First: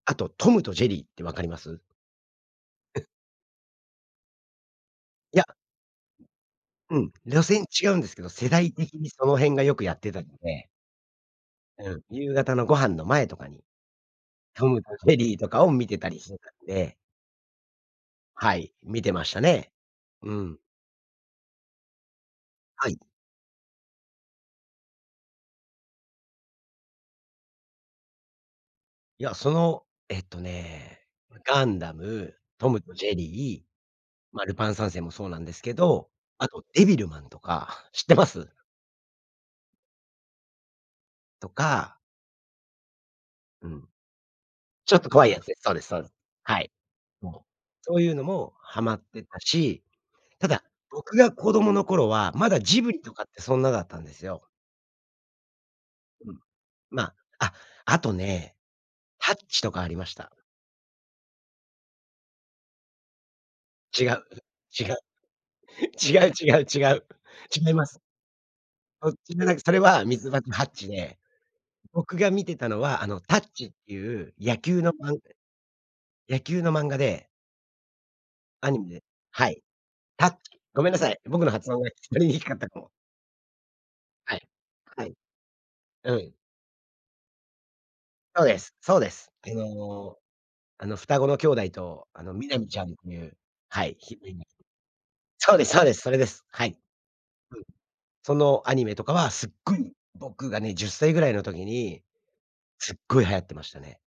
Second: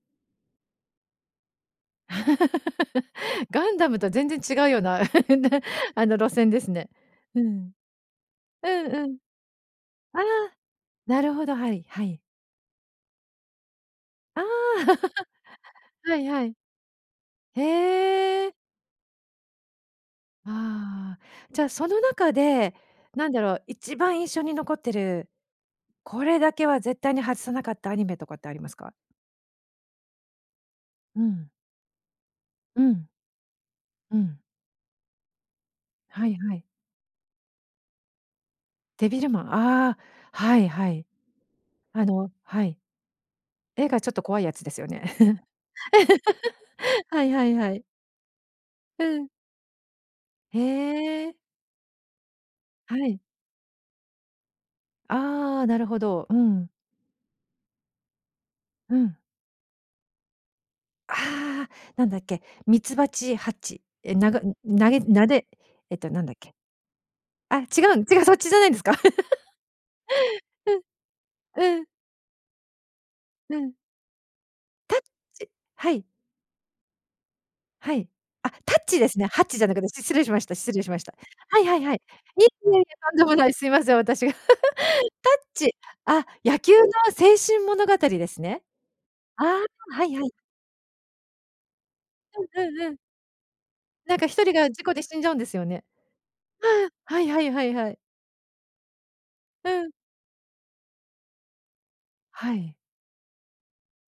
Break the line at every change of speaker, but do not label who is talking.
あとトムとジェリーって分かります？うん。
ガンダムとは全然違うような、ね、
いや、
あの路線ですね。
うん。
う
路線
ん。
違うんですけど、世
う
代
ん
的
う
に
ん。
その辺がよくやって
あ
た
あ、
ので
なるほど、はい。
うん、
はい。
夕方のご飯の前とかに、
あ
ト
あ、
ムとジェリーとかを 見てた
は
り
い
して
は
た
い。
んで
へえ。
はい、見てましたね。うん。
ああ。じゃあ、その中で、
はい。
何だろう、一番印象に残ってる、これだけは絶対に外さなかったアニメとかってありますか？
いや、その、えっとね、
うん。
ガンダム、ト
う
ムと
ん。
ジェリー、
うん。
ま、ルパン三世もそうなんですけど、
はい
あ
はい。
とデビルマンとか知ってます？
デビルマン、ああ、はいはい。
とか
あの、はい。
うん。
絵がちょっと怖いやつですよ
ちょっ
ね。
と怖いやつです。そうですそうです。はい。
はい
も
は
う、
いはい。
そういうのもハマっ
う
て
ん。
たし、た
へ
だ僕
え。
が子供の頃はまだジブ
は
リと
い。
かってそんなだったんですよ。
ああ、なるほど。
う
う
ん、
ん。
ま、あ、あとね、
うん。
ハッチとかありました。
ああ、なんだっけ、みつばちハッチ。
違う
え、
う、
なが
違
なげなでえっと
違
なん
う
だっ
違
け？
う違う
あ、
違い
違
ま
う
す。
ん違う、そっちじゃないんですか？
そっちじゃ なく、それはみつばちハッ
うん。
チで、
うん。
僕が見てたのはあの、タッ
う
チっ
ん。
ていう野球の
タッ
まん
チ、はい。
野球の漫画で
はい。あ、
ア
タ
ニ
ッ
メ
チ
で
ですね。ハッ
は
チじ
い。
ゃなくて。失礼
タッ
し
チ、
ました失
ご
礼し
めん
ま
な
し
さ
た。
い。僕の
はい
発
は
音
い
が
は
聞
い。
き取りに
い
く
えい
かった
え
か
いえ、
も。
とんでもない、すいません、私が。
は
タッ
い。はい。
チ、
う
あ、
ん。
野球の青春物語です
そうで
ね。
す。そうです。
あ
あ
あ、は
の
いはい。
あの、双子の兄弟と、あの、
うん
南
う
ち
ん
ゃ
う
ん
ん。
という、はい、
な
ひ
んかひと
[unintelligible]
りが事故で死んじゃうんで
そ
す
うで
よ
すそ
ね。
うです、それです。はい。
ああ、はいはい
う
は
ん。
いはい。
そのアニメとかはすっ
う
ご
ん。
い僕がね、10歳ぐらいの時に
はい。
すっごい流行ってましたね。